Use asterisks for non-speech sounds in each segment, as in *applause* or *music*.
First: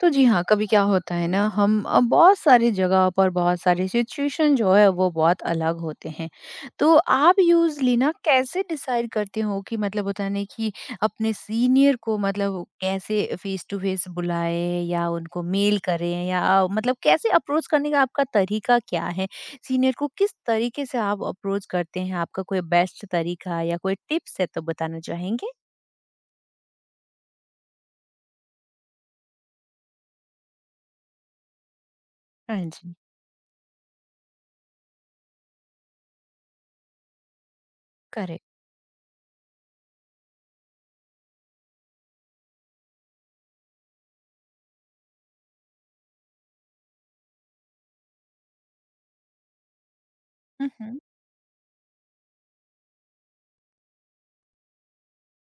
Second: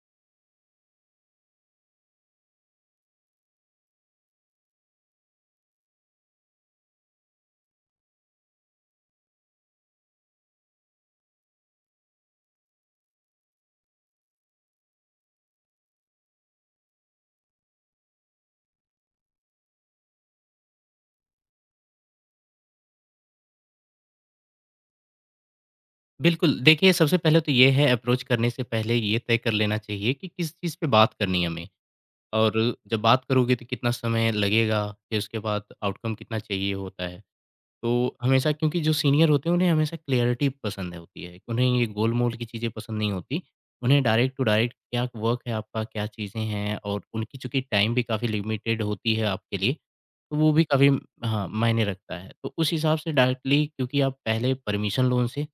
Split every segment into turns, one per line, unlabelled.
तो जी हाँ, कभी क्या होता है ना हम बहुत सारी जगह पर बहुत सारी सिचुएशन जो है वो बहुत अलग होते हैं। तो आप यूज़ुअली ना कैसे डिसाइड करते हो कि मतलब होता है ना कि अपने सीनियर को मतलब कैसे फेस टू फेस बुलाएँ या उनको मेल करें या मतलब कैसे अप्रोच करने का आपका तरीका क्या है? सीनियर को किस तरीके से आप अप्रोच करते हैं? आपका कोई बेस्ट तरीका या कोई टिप्स है तो बताना चाहेंगे?
बिल्कुल, देखिए सबसे पहले तो ये है अप्रोच करने से पहले ये तय कर लेना चाहिए कि किस चीज़ पे बात करनी है हमें और
हाँ जी,
जब बात करोगे तो कितना समय लगेगा, फिर उसके बाद आउटकम कितना चाहिए होता है। तो
करेक्ट।
हमेशा क्योंकि जो सीनियर होते हैं उन्हें हमेशा क्लैरिटी पसंद है होती है, उन्हें ये गोल-मोल की चीज़ें पसंद नहीं होती। उन्हें डायरेक्ट टू डायरेक्ट क्या वर्क है आपका, क्या चीज़ें हैं और उनकी चूँकि टाइम भी काफ़ी लिमिटेड होती है आपके लिए, तो वो भी
हुँ,
काफ़ी
हुँ।
हाँ, मायने रखता है। तो उस हिसाब से डायरेक्टली क्योंकि आप पहले परमिशन लो उनसे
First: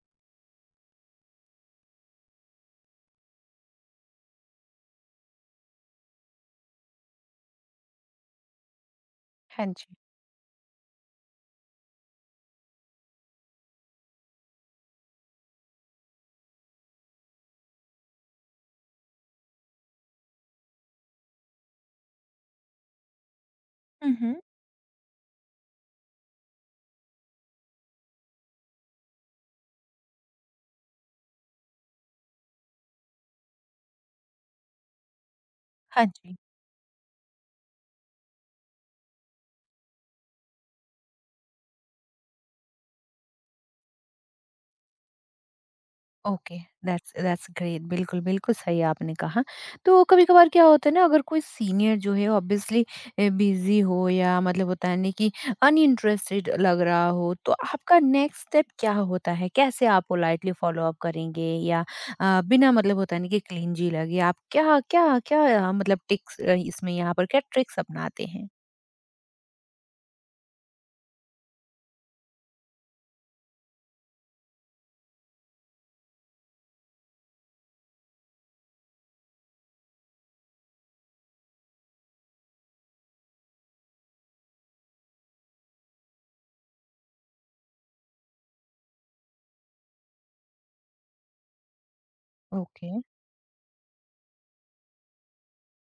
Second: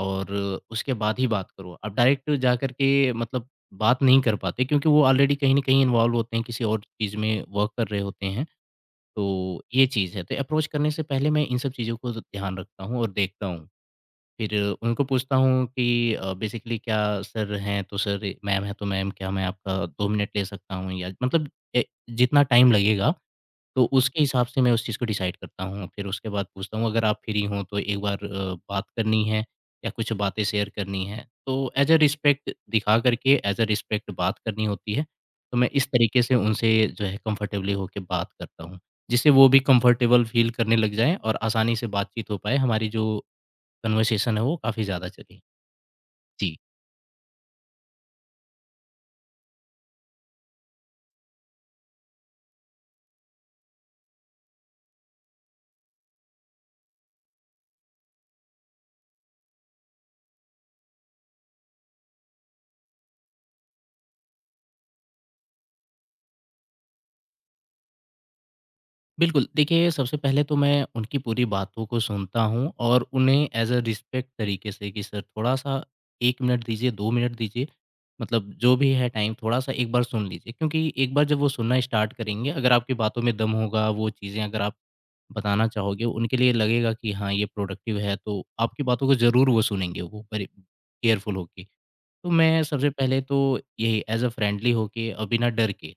और उसके बाद ही बात करो। आप डायरेक्ट जा कर के मतलब बात नहीं कर पाते क्योंकि वो ऑलरेडी कहीं न कहीं इन्वॉल्व होते हैं, किसी और चीज़ में वर्क कर रहे होते हैं। तो
हाँ
ये
जी।
चीज़ है, तो अप्रोच करने से पहले मैं इन सब चीज़ों को ध्यान रखता हूँ और देखता हूँ। फिर उनको पूछता हूँ कि बेसिकली क्या सर हैं तो सर, मैम हैं तो मैम क्या मैं आपका 2 मिनट ले सकता हूँ या मतलब जितना टाइम लगेगा तो
हुँ,
उसके
हुँ।
हिसाब से मैं उस चीज़ को डिसाइड करता हूँ। फिर उसके बाद पूछता हूँ अगर आप फ्री हो तो एक बार बात करनी है या कुछ बातें शेयर करनी है। तो एज़ अ रिस्पेक्ट दिखा करके एज़ अ रिस्पेक्ट बात करनी होती है। तो मैं इस
हाँ
तरीके से
जी।
उनसे जो है कम्फ़र्टेबली होके बात करता हूँ। जिससे वो भी कम्फ़र्टेबल फ़ील करने लग जाएँ और आसानी से बातचीत हो पाए। हमारी जो कन्वर्सेशन है वो काफ़ी ज़्यादा चले। जी।
Okay, that's that's great. बिल्कुल, बिल्कुल सही आपने कहा। तो कभी-कभार क्या होता है ना अगर कोई सीनियर जो है ऑब्वियसली बिज़ी हो या मतलब होता है ना कि अनइंटरेस्टेड लग रहा हो, तो आपका नेक्स्ट स्टेप क्या होता है? कैसे आप पोलाइटली फ़ॉलो-अप करेंगे या बिना मतलब होता है ना कि क्लिंजी लगे आप क्या क्या क्या मतलब इसमें यहाँ पर क्या ट्रिक्स अपनाते हैं?
बिल्कुल, देखिए सबसे पहले तो मैं उनकी पूरी बातों को सुनता हूँ और उन्हें एज़ अ रिस्पेक्ट तरीके से कि सर थोड़ा-सा 1 मिनट दीजिए, 2 मिनट दीजिए, मतलब जो भी है टाइम थोड़ा-सा एक बार सुन लीजिए। क्योंकि एक बार जब वो सुनना स्टार्ट करेंगे, अगर आपकी बातों में दम होगा, वो चीज़ें अगर आप बताना चाहोगे, उनके लिए लगेगा कि हाँ, ये प्रोडक्टिव है, तो आपकी बातों को ज़रूर वो सुनेंगे, वो बड़े केयरफुल होके। तो मैं सबसे
ओके।
पहले तो यही एज़ अ फ्रेंडली होके और बिना डर के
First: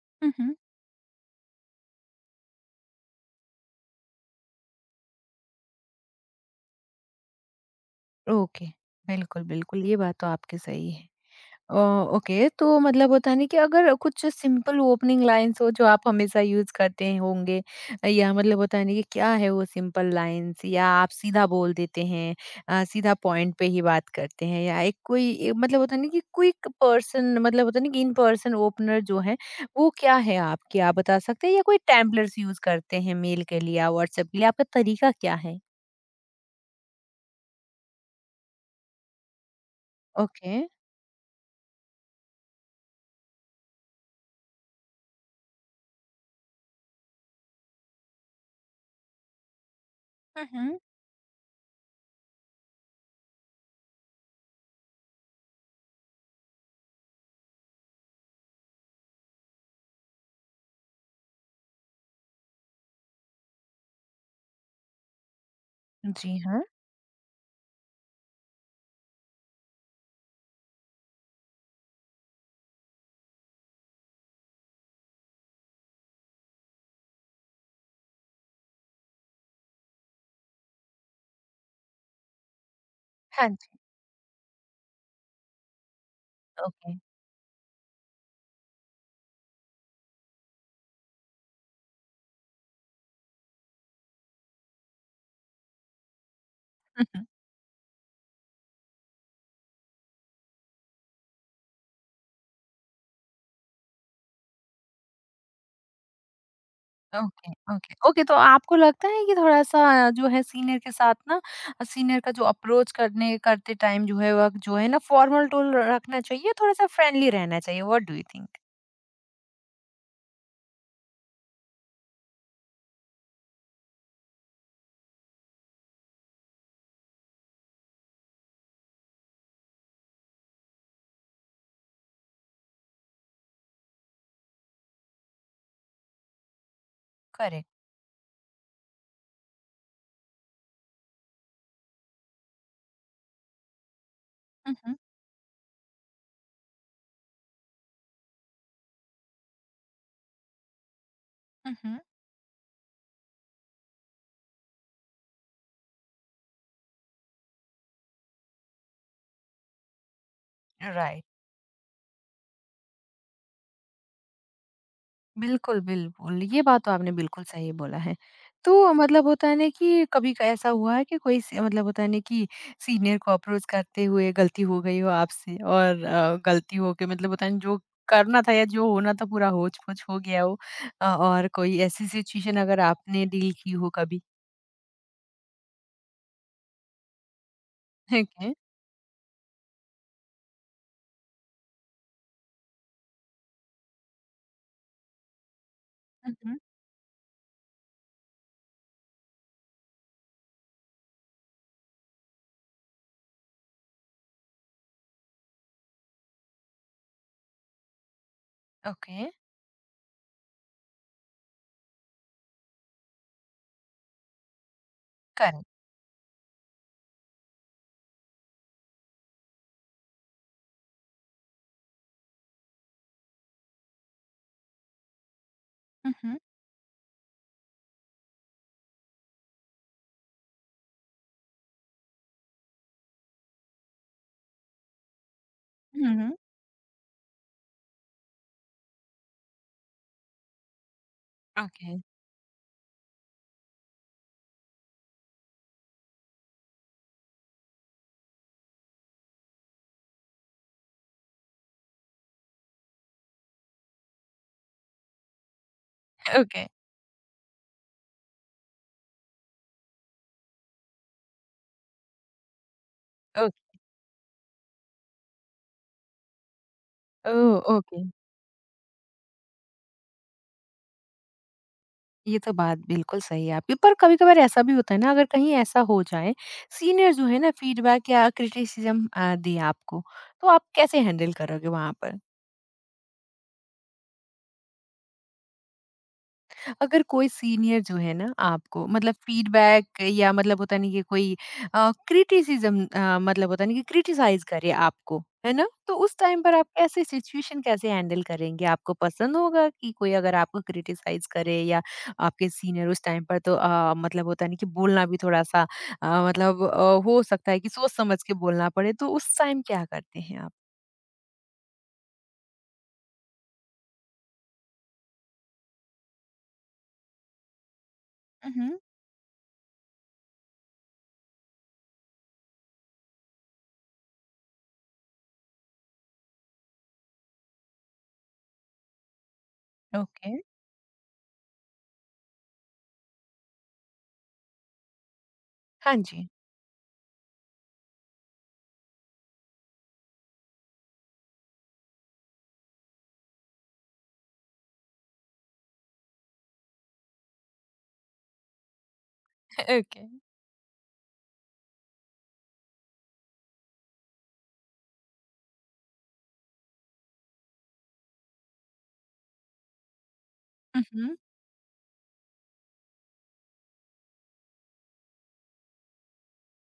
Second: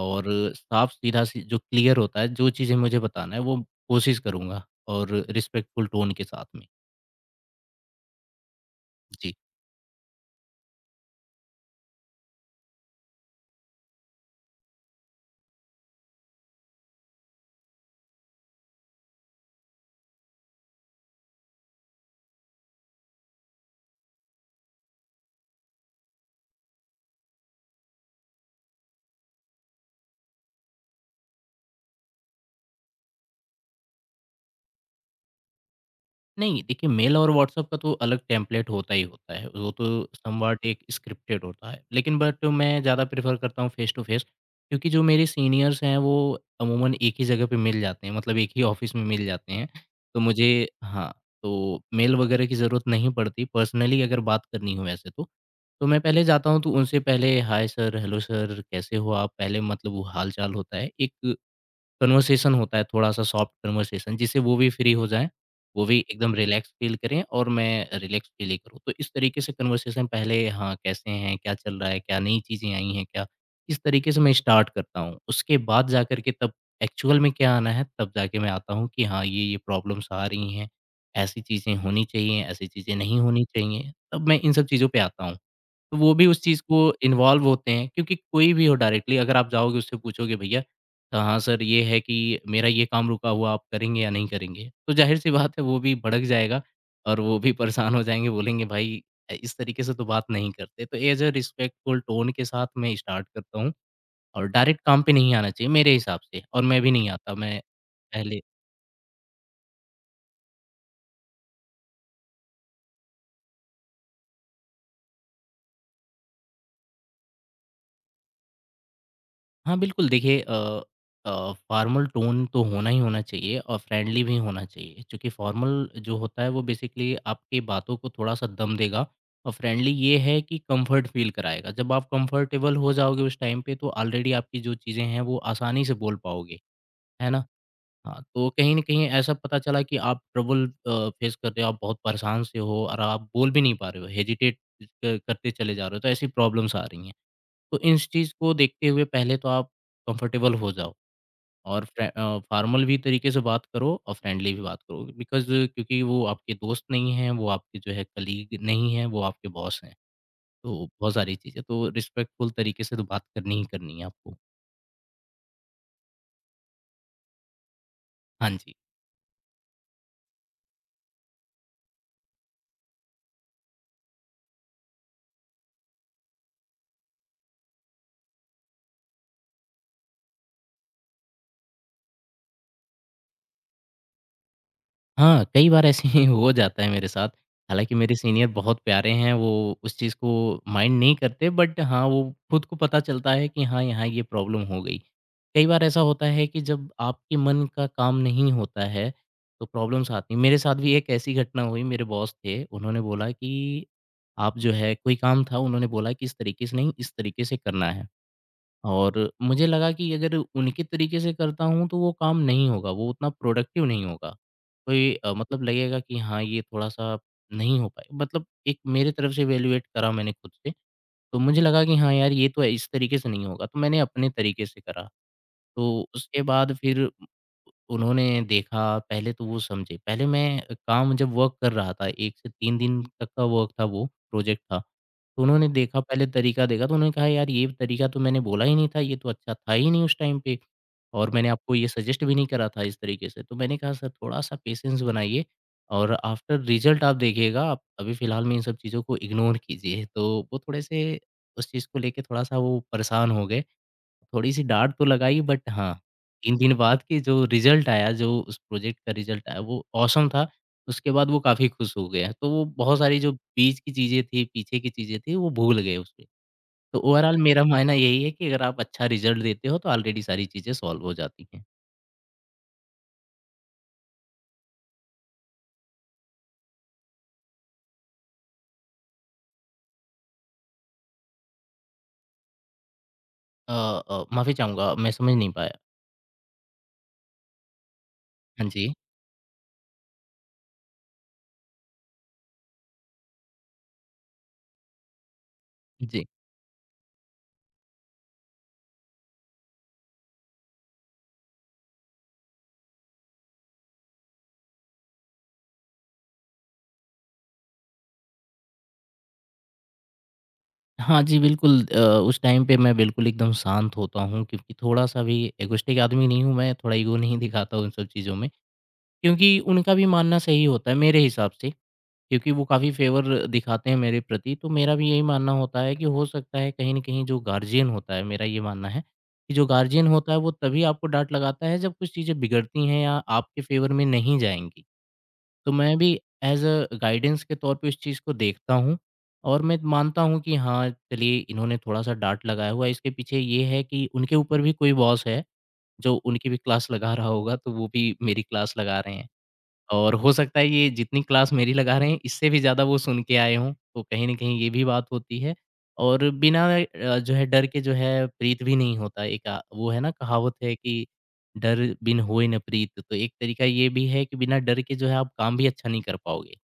और
हुँ, हुँ।
साफ-सीधा सी जो क्लियर होता है, जो चीज़ें मुझे बताना है, वो कोशिश करूँगा और रिस्पेक्टफुल टोन के साथ में।
ओके,
जी।
बिल्कुल, बिल्कुल। ये बात तो आपकी सही है। अ, ओके तो मतलब होता है ना कि अगर कुछ सिंपल ओपनिंग लाइन्स हो जो आप हमेशा यूज करते होंगे या मतलब होता है ना कि क्या है वो सिंपल लाइन्स या आप सीधा बोल देते हैं सीधा पॉइंट पे ही बात करते हैं या एक कोई एक मतलब होता है ना कि क्विक पर्सन मतलब होता है ना कि इन पर्सन ओपनर जो है वो क्या है आपके, आप क्या बता सकते हैं या कोई टैम्पलेट्स यूज करते हैं मेल के लिए या व्हाट्सएप के लिए आपका तरीका क्या है।
नहीं, देखिए मेल और व्हाट्सएप का तो अलग टेम्पलेट होता ही होता है। वो तो
ओके।
समव्हाट एक स्क्रिप्टेड होता है। लेकिन बट मैं ज़्यादा प्रेफ़र करता हूँ फ़ेस टू फ़ेस क्योंकि जो मेरे सीनियर्स हैं वो अमूमन एक ही जगह पे मिल जाते हैं, मतलब एक ही ऑफ़िस में मिल जाते हैं। तो मुझे
हम्म।
हाँ, तो मेल वग़ैरह की ज़रूरत नहीं पड़ती। पर्सनली अगर बात करनी हो वैसे तो मैं पहले जाता हूँ तो उनसे पहले हाय सर, हेलो सर, कैसे हो आप? पहले मतलब वो हाल-चाल होता है। एक कन्वर्सेशन होता है थोड़ा-सा सॉफ्ट कन्वर्सेशन जिससे वो भी फ्री हो जाएँ, वो भी एकदम
जी हाँ।
रिलैक्स फ़ील करें और मैं रिलैक्स फ़ील ही करूँ। तो इस तरीके से कन्वर्सेशन पहले हाँ, कैसे हैं, क्या चल रहा है, क्या नई चीज़ें आई हैं क्या? इस तरीके से मैं स्टार्ट करता हूँ। उसके बाद जाकर के तब एक्चुअल में क्या आना है तब जाके मैं आता हूँ कि हाँ, ये प्रॉब्लम्स आ रही हैं, ऐसी चीज़ें होनी चाहिए, ऐसी चीज़ें नहीं होनी
हाँ जी।
चाहिए, तब मैं इन सब चीज़ों पे आता हूँ। तो वो भी उस चीज़ को
ओके।
इन्वॉल्व होते हैं क्योंकि कोई भी हो डायरेक्टली अगर आप जाओगे उससे पूछोगे भैया तो हाँ सर ये है कि मेरा ये काम रुका हुआ आप करेंगे या नहीं करेंगे? तो ज़ाहिर-सी बात है वो भी भड़क जाएगा और वो भी परेशान हो जाएँगे बोलेंगे भाई इस तरीके से तो बात नहीं करते। तो एज़ अ रिस्पेक्टफुल टोन के साथ मैं स्टार्ट करता हूँ और डायरेक्ट काम पे नहीं आना चाहिए मेरे हिसाब से और मैं भी नहीं आता
ओके,
मैं
ओके, ओके तो
पहले।
आपको लगता है कि थोड़ा-सा जो है सीनियर के साथ ना सीनियर का जो अप्रोच करने करते टाइम जो है वक़्त जो है ना फॉर्मल टोन रखना चाहिए, थोड़ा-सा फ्रेंडली रहना चाहिए, व्हाट डू यू थिंक?
हाँ, बिल्कुल देखिए फ़ॉर्मल टोन तो होना ही होना चाहिए और फ्रेंडली भी होना चाहिए क्योंकि फ़ॉर्मल जो होता है वो बेसिकली आपकी बातों को थोड़ा-सा दम देगा और फ्रेंडली ये है कि कंफर्ट फ़ील कराएगा। जब आप कंफर्टेबल हो जाओगे उस टाइम पे तो ऑलरेडी आपकी जो चीज़ें हैं वो आसानी से बोल पाओगे, है ना?
करेक्ट।
हाँ, तो कहीं न कहीं ऐसा पता चला कि आप ट्रबल फ़ेस कर रहे हो, आप बहुत परेशान से हो और आप बोल भी नहीं पा रहे हो, हेजिटेट
हुँ, हुँ।
क करते चले जा रहे हो, तो ऐसी प्रॉब्लम्स आ रही हैं। तो इन चीज़ को देखते हुए पहले तो आप कंफर्टेबल हो जाओ
हुँ,
और
हुँ।
फॉर्मल भी तरीके से बात करो और फ्रेंडली भी बात करो बिकॉज़ क्योंकि वो आपके दोस्त नहीं हैं, वो आपके जो है कलीग नहीं हैं, वो आपके बॉस हैं। तो बहुत
राइट।
सारी चीज़ें तो रिस्पेक्टफुल तरीके से तो बात करनी ही करनी है आपको।
बिल्कुल, बिल्कुल। ये बात तो आपने बिल्कुल सही बोला है।
हाँ जी।
तो मतलब होता है ना कि कभी क ऐसा हुआ है कि कोई स मतलब होता है ना कि सीनियर को अप्रोच करते हुए गलती हो गई हो आपसे और गलती हो के मतलब होता है ना जो करना था या जो होना था पूरा होच-पोच हो गया हो और कोई ऐसी सिचुएशन अगर आपने डील की हो कभी?
हाँ, कई बार ऐसे ही *laughs* हो जाता है मेरे साथ। हालाँकि मेरे सीनियर
ओके।
बहुत प्यारे हैं, वो उस चीज़ को माइंड नहीं करते बट हाँ, वो खुद को पता चलता है कि हाँ, यहाँ ये प्रॉब्लम हो गई। कई बार ऐसा होता
हुँ,
है
हुँ।
कि जब आपके मन का काम नहीं होता है, तो प्रॉब्लम्स आती हैं। मेरे साथ भी एक ऐसी घटना हुई, मेरे बॉस थे, उन्होंने बोला कि आप जो है कोई काम था, उन्होंने बोला कि इस तरीके से नहीं, इस तरीके से करना है। और
ओके।
मुझे लगा कि अगर उनके तरीके से करता हूँ तो वो काम नहीं होगा, वो उतना प्रोडक्टिव नहीं होगा। कोई मतलब
करेक्ट।
लगेगा कि हाँ, ये थोड़ा-सा नहीं हो पाए मतलब एक मेरे तरफ से इवैल्यूएट करा मैंने खुद से, तो मुझे लगा कि हाँ यार, ये तो इस तरीके से नहीं होगा, तो मैंने अपने तरीके से करा। तो
हुँ, हुँ।
उसके बाद फिर उन्होंने देखा, पहले तो वो समझे, पहले मैं काम जब वर्क कर रहा था 1 से 3 दिन तक का वर्क था वो, प्रोजेक्ट था। तो उन्होंने देखा
हुँ,
पहले
हुँ।
तरीका देखा तो उन्होंने कहा यार ये तरीका तो मैंने बोला ही नहीं था, ये तो अच्छा था ही नहीं उस टाइम पे और मैंने आपको ये
ओके,
सजेस्ट भी नहीं करा था इस तरीके से। तो मैंने कहा सर थोड़ा-सा पेशेंस बनाइए और आफ्टर रिजल्ट आप देखिएगा, आप अभी फिलहाल में इन सब चीज़ों को इग्नोर कीजिए। तो वो थोड़े से उस चीज़ को लेके थोड़ा-सा वो परेशान हो गए। थोड़ी-सी डाँट तो लगाई बट हाँ, 3
ओके,
दिन बाद के जो रिज़ल्ट आया, जो उस प्रोजेक्ट का रिज़ल्ट आया वो ऑसम था। उसके बाद वो काफ़ी खुश हो गए हैं, तो वो बहुत सारी जो बीच
ओके।
की चीज़ें थी, पीछे की चीज़ें थी वो भूल गए उसमें। तो ओवरऑल
ओह!
मेरा मानना
ओके।
यही है कि अगर आप अच्छा रिज़ल्ट देते हो तो ऑलरेडी सारी चीज़ें सॉल्व हो जाती हैं।
ये तो बात बिल्कुल सही है आपकी। पर कभी-कभार ऐसा भी होता है ना अगर कहीं ऐसा हो जाए, सीनियर जो है ना फीडबैक या क्रिटिसिज़्म दें आपको, तो आप कैसे हैंडल करोगे वहाँ पर?
अ माफ़ी चाहूँगा मैं समझ नहीं पाया।
अगर कोई सीनियर जो है ना
हाँ
आपको
जी।
मतलब फीडबैक या मतलब होता नहीं कि कोई क्रिटिसिज्म मतलब होता नहीं कि क्रिटिसाइज करे आपको है ना तो उस
जी।
टाइम पर आप कैसे सिचुएशन कैसे हैंडल करेंगे आपको पसंद होगा कि कोई अगर आपको क्रिटिसाइज करे या आपके सीनियर उस टाइम पर तो मतलब होता नहीं कि बोलना भी थोड़ा सा मतलब हो सकता है कि सोच समझ के बोलना पड़े तो उस टाइम क्या करते हैं आप।
हाँ जी, बिल्कुल उस टाइम पे मैं बिल्कुल एकदम शांत होता हूँ क्योंकि थोड़ा-सा भी एगोइस्टिक आदमी नहीं हूँ मैं, थोड़ा ईगो नहीं दिखाता हूँ इन सब चीज़ों में।
मम्हम,
क्योंकि उनका भी मानना सही होता है मेरे हिसाब से, क्योंकि वो काफ़ी फ़ेवर दिखाते हैं मेरे प्रति। तो मेरा भी यही मानना होता है कि हो सकता है कहीं न कहीं जो गार्जियन होता है, मेरा ये मानना है कि जो गार्जियन होता
ओके।
है वो तभी आपको डाँट लगाता है जब कुछ चीज़ें बिगड़ती हैं या आपके फ़ेवर में नहीं जाएँगी। तो
हाँ
मैं भी
जी।
एज़ अ गाइडेंस के तौर पे उस चीज़ को देखता हूँ और मैं मानता हूँ कि हाँ, चलिए इन्होंने थोड़ा-सा डाँट लगाया हुआ है, इसके पीछे ये है कि उनके ऊपर भी कोई बॉस है, जो उनकी भी क्लास लगा रहा होगा, तो वो भी मेरी क्लास लगा रहे हैं।
*laughs* ओके।
और हो सकता है ये जितनी क्लास मेरी लगा रहे हैं, इससे भी ज़्यादा वो सुन के आए हों, तो कहीं न कहीं ये भी बात होती है। और बिना जो है डर के जो है प्रीत भी नहीं होता। एक वो है ना कहावत है कि
मम्हम,
डर बिन होए न प्रीत, तो एक तरीका ये भी है कि बिना डर के जो है आप काम भी अच्छा नहीं कर पाओगे।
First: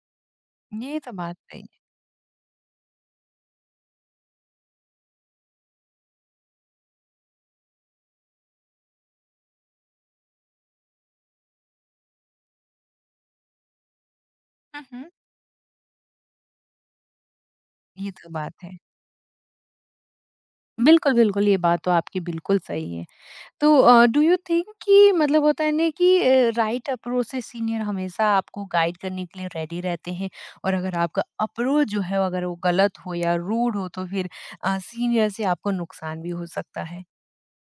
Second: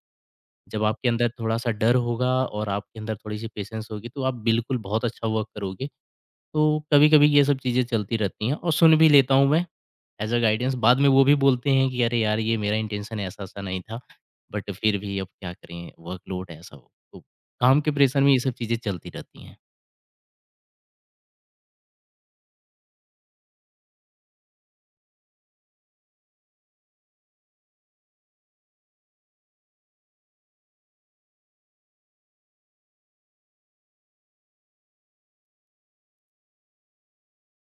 जब
ये
आपके
तो
अंदर
बात सही
थोड़ा-सा
है।
डर होगा और आपके अंदर थोड़ी-सी पेशेंस होगी, तो आप बिल्कुल बहुत अच्छा वर्क करोगे। तो कभी-कभी ये सब चीज़ें चलती रहती हैं और सुन भी लेता हूँ मैं। एज़ अ गाइडेंस बाद में वो भी बोलते हैं कि अरे यार, ये मेरा इंटेंशन ऐसा-ऐसा नहीं था, बट फिर
हम्म।
भी अब क्या करें वर्कलोड ऐसा हो। तो काम के
ये
प्रेशर
तो
में ये सब
बात
चीज़ें
है
चलती रहती हैं।
बिल्कुल, बिल्कुल, ये बात तो आपकी बिल्कुल सही है। तो डू यू थिंक कि मतलब होता है ना कि राइट अप्रोच से सीनियर हमेशा आपको गाइड करने के लिए रेडी रहते हैं और अगर आपका अप्रोच जो है अगर वो गलत हो या रूड हो तो फिर सीनियर से आपको नुकसान भी हो सकता है?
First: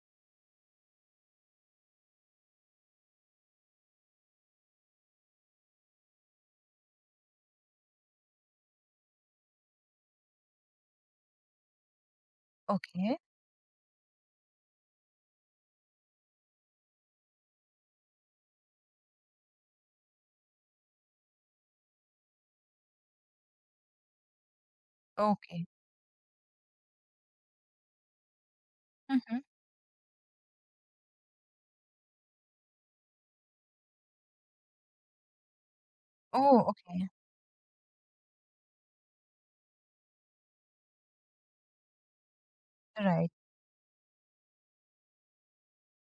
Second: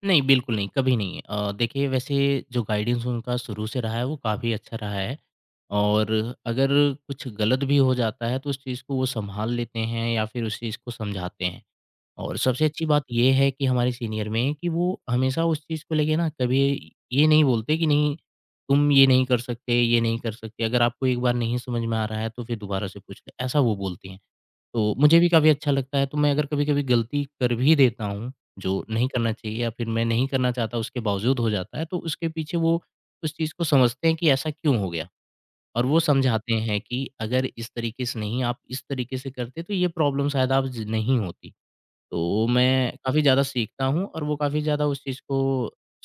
नहीं, बिल्कुल नहीं, कभी नहीं। देखिए वैसे जो गाइडेंस उनका शुरू से रहा है वो काफ़ी अच्छा रहा है और अगर कुछ गलत भी हो जाता है तो उस चीज़ को वो सँभाल लेते हैं या फिर उस चीज़ को समझाते हैं। और सबसे अच्छी बात
ओके,
ये है कि हमारे सीनियर में कि वो हमेशा उस चीज़ को लेके ना कभी ये नहीं बोलते कि नहीं तुम ये नहीं कर सकते, ये नहीं कर सकते। अगर आपको एक बार नहीं समझ में आ रहा है तो फिर दोबारा से पूछ लें, ऐसा वो बोलती हैं। तो मुझे भी काफ़ी
ओके।
अच्छा लगता है, तो मैं अगर कभी-कभी गलती कर भी देता हूँ, जो नहीं
हुँ,
करना
हुँ।
चाहिए या फिर मैं नहीं करना चाहता उसके बावजूद हो जाता है, तो उसके पीछे वो उस चीज़ को समझते हैं कि ऐसा क्यों हो गया। और वो समझाते
ओह!
हैं कि
ओके,
अगर इस तरीके से नहीं, आप इस तरीके से करते तो ये प्रॉब्लम शायद आप ज नहीं होती। तो मैं काफ़ी
राइट।
ज़्यादा सीखता हूँ और वो काफ़ी ज़्यादा उस चीज़ को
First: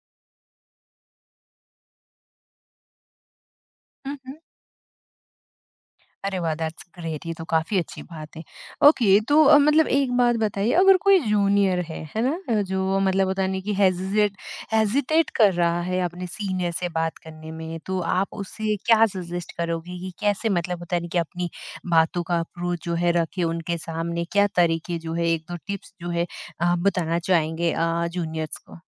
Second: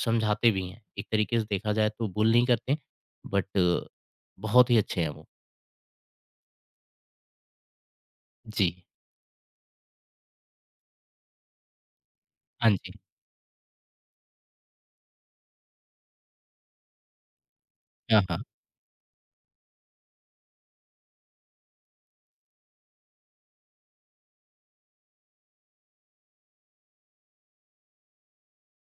समझाते भी हैं। एक तरीके से देखा जाए तो बुल नहीं करते, बट
हुँ, हुँ।
बहुत ही अच्छे हैं वो।
अरे वाह! दैट्स ग्रेट ये तो काफ़ी अच्छी बात है।
जी।
ओके तो मतलब एक बात बताइए अगर कोई जूनियर है ना?
हाँ जी।
जो मतलब होता नहीं कि हेज़िज़ेट हेज़िटेट कर रहा है अपने सीनियर से बात करने में, तो
हाँ,
आप
हाँ।
उसे क्या सजेस्ट करोगे कि कैसे मतलब होता नहीं कि अपनी बातों का अप्रोच जो है रखें उनके सामने? क्या तरीके जो है 1-2 टिप्स जो है आप बताना चाहेंगे जूनियर्स को?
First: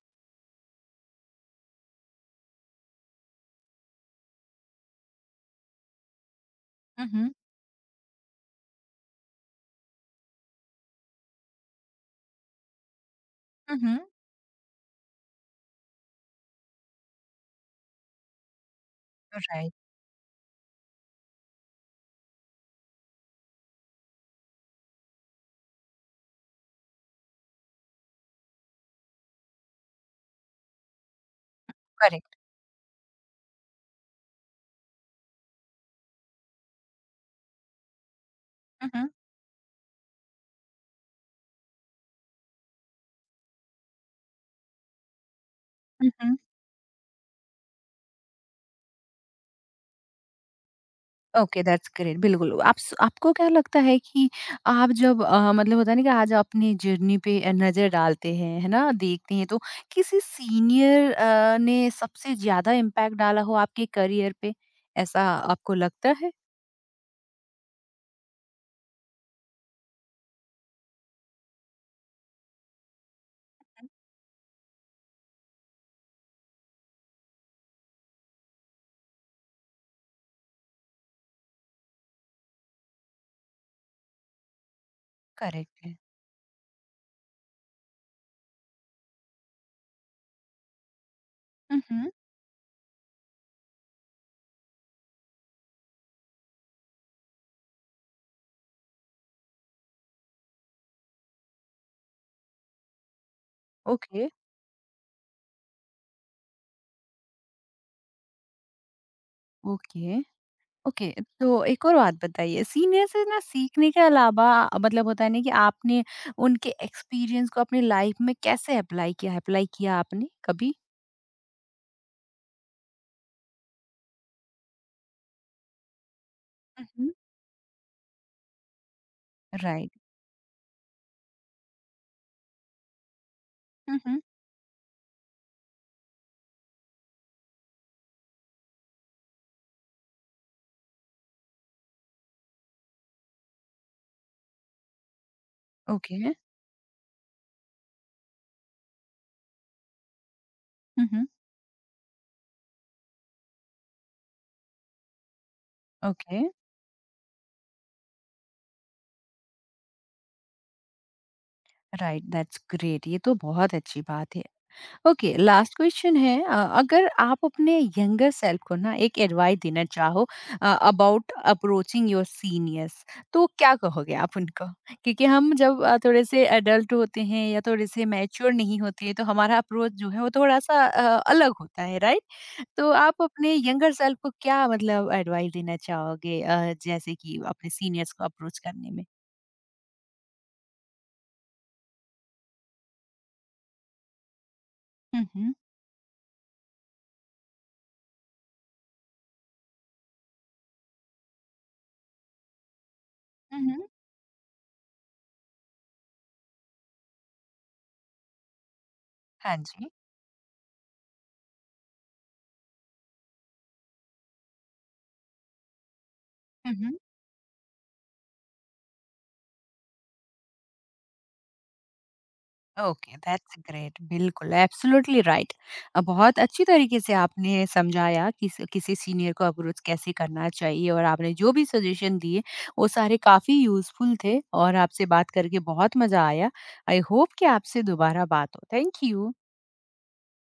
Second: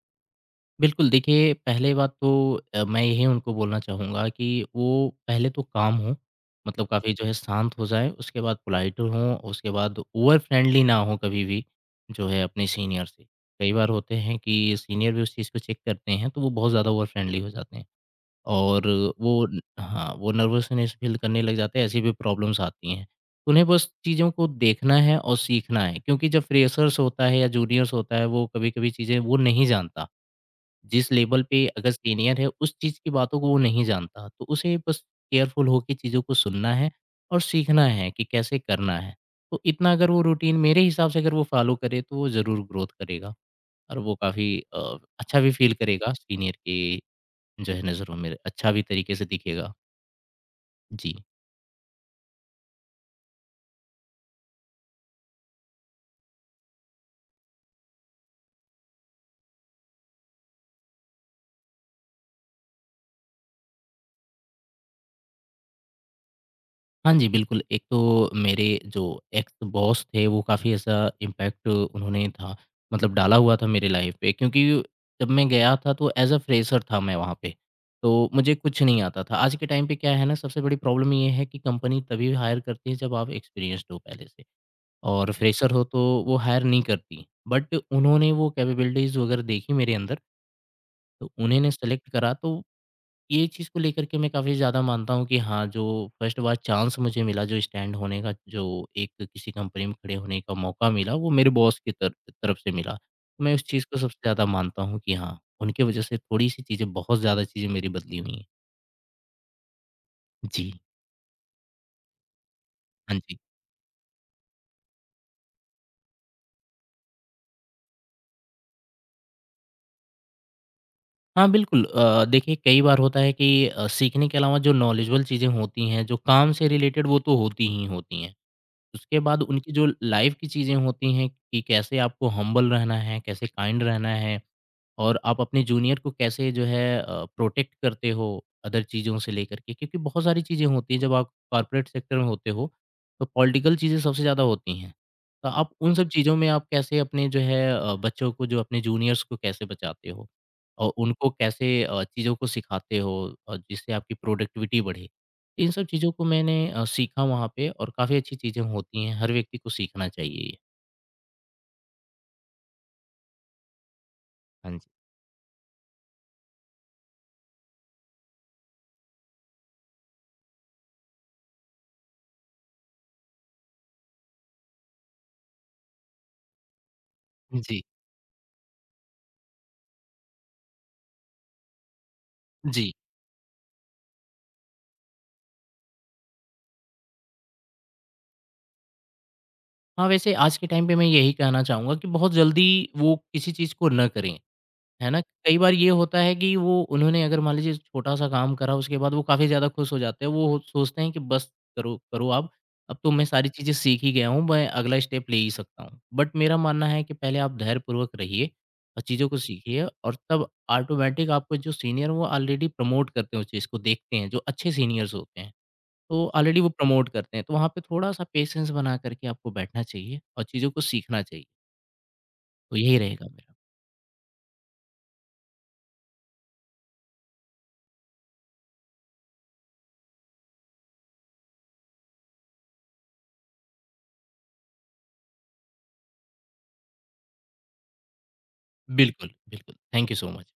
बिल्कुल, देखिए पहले बात तो, मैं यही उनको बोलना चाहूँगा कि वो पहले तो काम हो, मतलब
हुँ,
काफ़ी जो
हुँ।
है शांत हो जाएँ, उसके बाद पोलाइट हों, उसके बाद ओवर फ्रेंडली ना हों कभी भी जो है अपने सीनियर से। कई
हुँ,
बार
हुँ।
होते हैं कि सीनियर भी उस चीज़ को चेक करते हैं, तो वो बहुत ज़्यादा ओवर फ्रेंडली हो जाते हैं। और वो न
राइट,
हाँ, वो नर्वसनेस फ़ील करने लग जाते हैं, ऐसी भी प्रॉब्लम्स आती हैं। उन्हें बस चीज़ों को देखना है और सीखना है, क्योंकि जब फ्रेशर्स होता है या जूनियर्स होता है, वो कभी-कभी चीज़ें वो नहीं जानता। जिस लेवल पे अगर
करेक्ट।
सीनियर है, उस चीज़ की बातों को वो नहीं जानता, तो उसे बस केयरफुल होके चीज़ों को सुनना है और सीखना है कि कैसे
हुँ,
करना
हुँ।
है। तो इतना अगर वो रूटीन, मेरे हिसाब से अगर वो फ़ॉलो करे, तो वो ज़रूर ग्रोथ करेगा और वो काफ़ी अ, अच्छा भी फ़ील
हुँ,
करेगा,
हुँ।
सीनियर के जो है नज़रों में अच्छा भी तरीके से दिखेगा। जी।
ओके दैट्स ग्रेट बिल्कुल आप आपको क्या लगता है कि आप जब मतलब होता है ना कि आज अपनी जर्नी पे नजर डालते हैं है ना देखते हैं तो किसी सीनियर ने सबसे ज्यादा इम्पैक्ट डाला हो आपके करियर पे ऐसा आपको लगता है।
हाँ जी, बिल्कुल। एक तो मेरे जो एक्स बॉस थे, वो काफ़ी ऐसा इम्पैक्ट उन्होंने था, मतलब डाला हुआ था मेरी लाइफ़ पे, क्योंकि जब मैं गया था तो ऐज़ अ फ्रेशर था मैं वहाँ पे, तो मुझे कुछ नहीं आता था। आज के टाइम पे क्या है ना, सबसे बड़ी प्रॉब्लम ये है कि कंपनी तभी हायर करती है जब आप एक्सपीरियंस्ड हो पहले से, और
करेक्ट
फ्रेशर हो
है।
तो वो हायर नहीं करती। बट उन्होंने वो कैपेबिलिटीज़ वगैरह देखी मेरे अंदर, तो उन्होंने सेलेक्ट
हम्म।
करा। तो ये चीज़ को लेकर के मैं काफ़ी ज़्यादा मानता हूँ कि हाँ, जो फर्स्ट बार चांस मुझे मिला, जो स्टैंड होने का, जो एक किसी कंपनी में खड़े होने का मौका मिला, वो मेरे बॉस की तर तरफ से मिला। तो मैं उस चीज़ को सबसे
ओके।
ज़्यादा मानता हूँ कि हाँ, उनकी वजह से थोड़ी-सी चीज़ें, बहुत ज़्यादा चीज़ें मेरी बदली हुई हैं।
ओके।
जी।
ओके तो एक और बात बताइए सीनियर
हाँ
से
जी।
ना सीखने के अलावा मतलब होता है ना कि आपने उनके एक्सपीरियंस को अपनी लाइफ में कैसे अप्लाई किया आपने कभी।
हाँ, बिल्कुल। देखिए कई बार होता है कि सीखने के अलावा जो नॉलेजेबल चीज़ें होती हैं, जो काम से रिलेटेड, वो तो होती ही होती हैं। उसके बाद उनकी जो
राइट।
लाइफ़ की चीज़ें होती हैं कि कैसे आपको हम्बल रहना है, कैसे काइंड
हुँ,
रहना
हुँ।
है। और आप अपने जूनियर को कैसे जो है प्रोटेक्ट करते हो अदर चीज़ों से लेकर के, क्योंकि बहुत सारी चीज़ें होती हैं जब आप कॉर्पोरेट सेक्टर में होते हो, तो पॉलिटिकल चीज़ें सबसे ज़्यादा होती हैं। तो आप उन सब
ओके।
चीज़ों में आप कैसे अपने जो है बच्चों को, जो अपने जूनियर्स को कैसे बचाते हो और
हुँ, हुँ।
उनको कैसे चीज़ों को सिखाते हो और जिससे आपकी प्रोडक्टिविटी बढ़े, इन सब चीज़ों को
ओके,
मैंने सीखा वहाँ पे। और काफ़ी अच्छी चीज़ें होती हैं, हर व्यक्ति को सीखना चाहिए ये।
राइट दैट्स ग्रेट ये तो बहुत अच्छी बात है।
हाँ जी।
ओके लास्ट क्वेश्चन है अगर आप अपने यंगर सेल्फ को ना एक एडवाइस देना चाहो अबाउट अप्रोचिंग योर सीनियर्स तो क्या कहोगे आप उनको? क्योंकि हम जब थोड़े से एडल्ट होते हैं या
जी।
थोड़े से मैच्योर नहीं होते हैं तो हमारा अप्रोच जो है वो थोड़ा-सा अलग होता है राइट? तो
जी।
आप अपने यंगर सेल्फ को क्या मतलब एडवाइस देना चाहोगे जैसे कि अपने सीनियर्स को अप्रोच करने में?
हाँ, वैसे आज के टाइम पे मैं यही कहना चाहूँगा कि बहुत जल्दी वो किसी चीज़ को ना करें, है ना?
हुँ, हुँ।
कई बार ये होता है कि वो, उन्होंने अगर मान लीजिए छोटा-सा काम करा, उसके बाद वो काफ़ी ज़्यादा खुश हो जाते हैं। वो सोचते हैं कि बस करो करो आप, अब तो मैं सारी
हुँ,
चीज़ें
हुँ।
सीख ही गया हूँ, मैं अगला स्टेप ले ही सकता हूँ। बट मेरा मानना है कि पहले आप धैर्यपूर्वक रहिए और चीज़ों को
हाँ
सीखिए,
जी।
और तब ऑटोमैटिक आपको जो सीनियर, वो ऑलरेडी प्रमोट करते हैं उस चीज़ को, देखते हैं, जो अच्छे सीनियर्स होते हैं। तो ऑलरेडी वो
हुँ, हुँ।
प्रमोट करते हैं, तो वहाँ पे थोड़ा-सा पेशेंस बना करके आपको बैठना चाहिए और चीज़ों को सीखना चाहिए, तो यही
ओके,
रहेगा मेरा।
दैट्स ग्रेट बिल्कुल, एब्सोल्युटली राइट। बहुत अच्छी तरीके से आपने समझाया कि किस किसी सीनियर को अप्रोच कैसे करना चाहिए और आपने जो भी सजेशन दिए, वो सारे काफ़ी यूज़फुल थे और आपसे बात करके बहुत मज़ा आया। आई होप कि आपसे दोबारा बात हो। थैंक
बिल्कुल,
यू।
बिल्कुल। Thank you so much.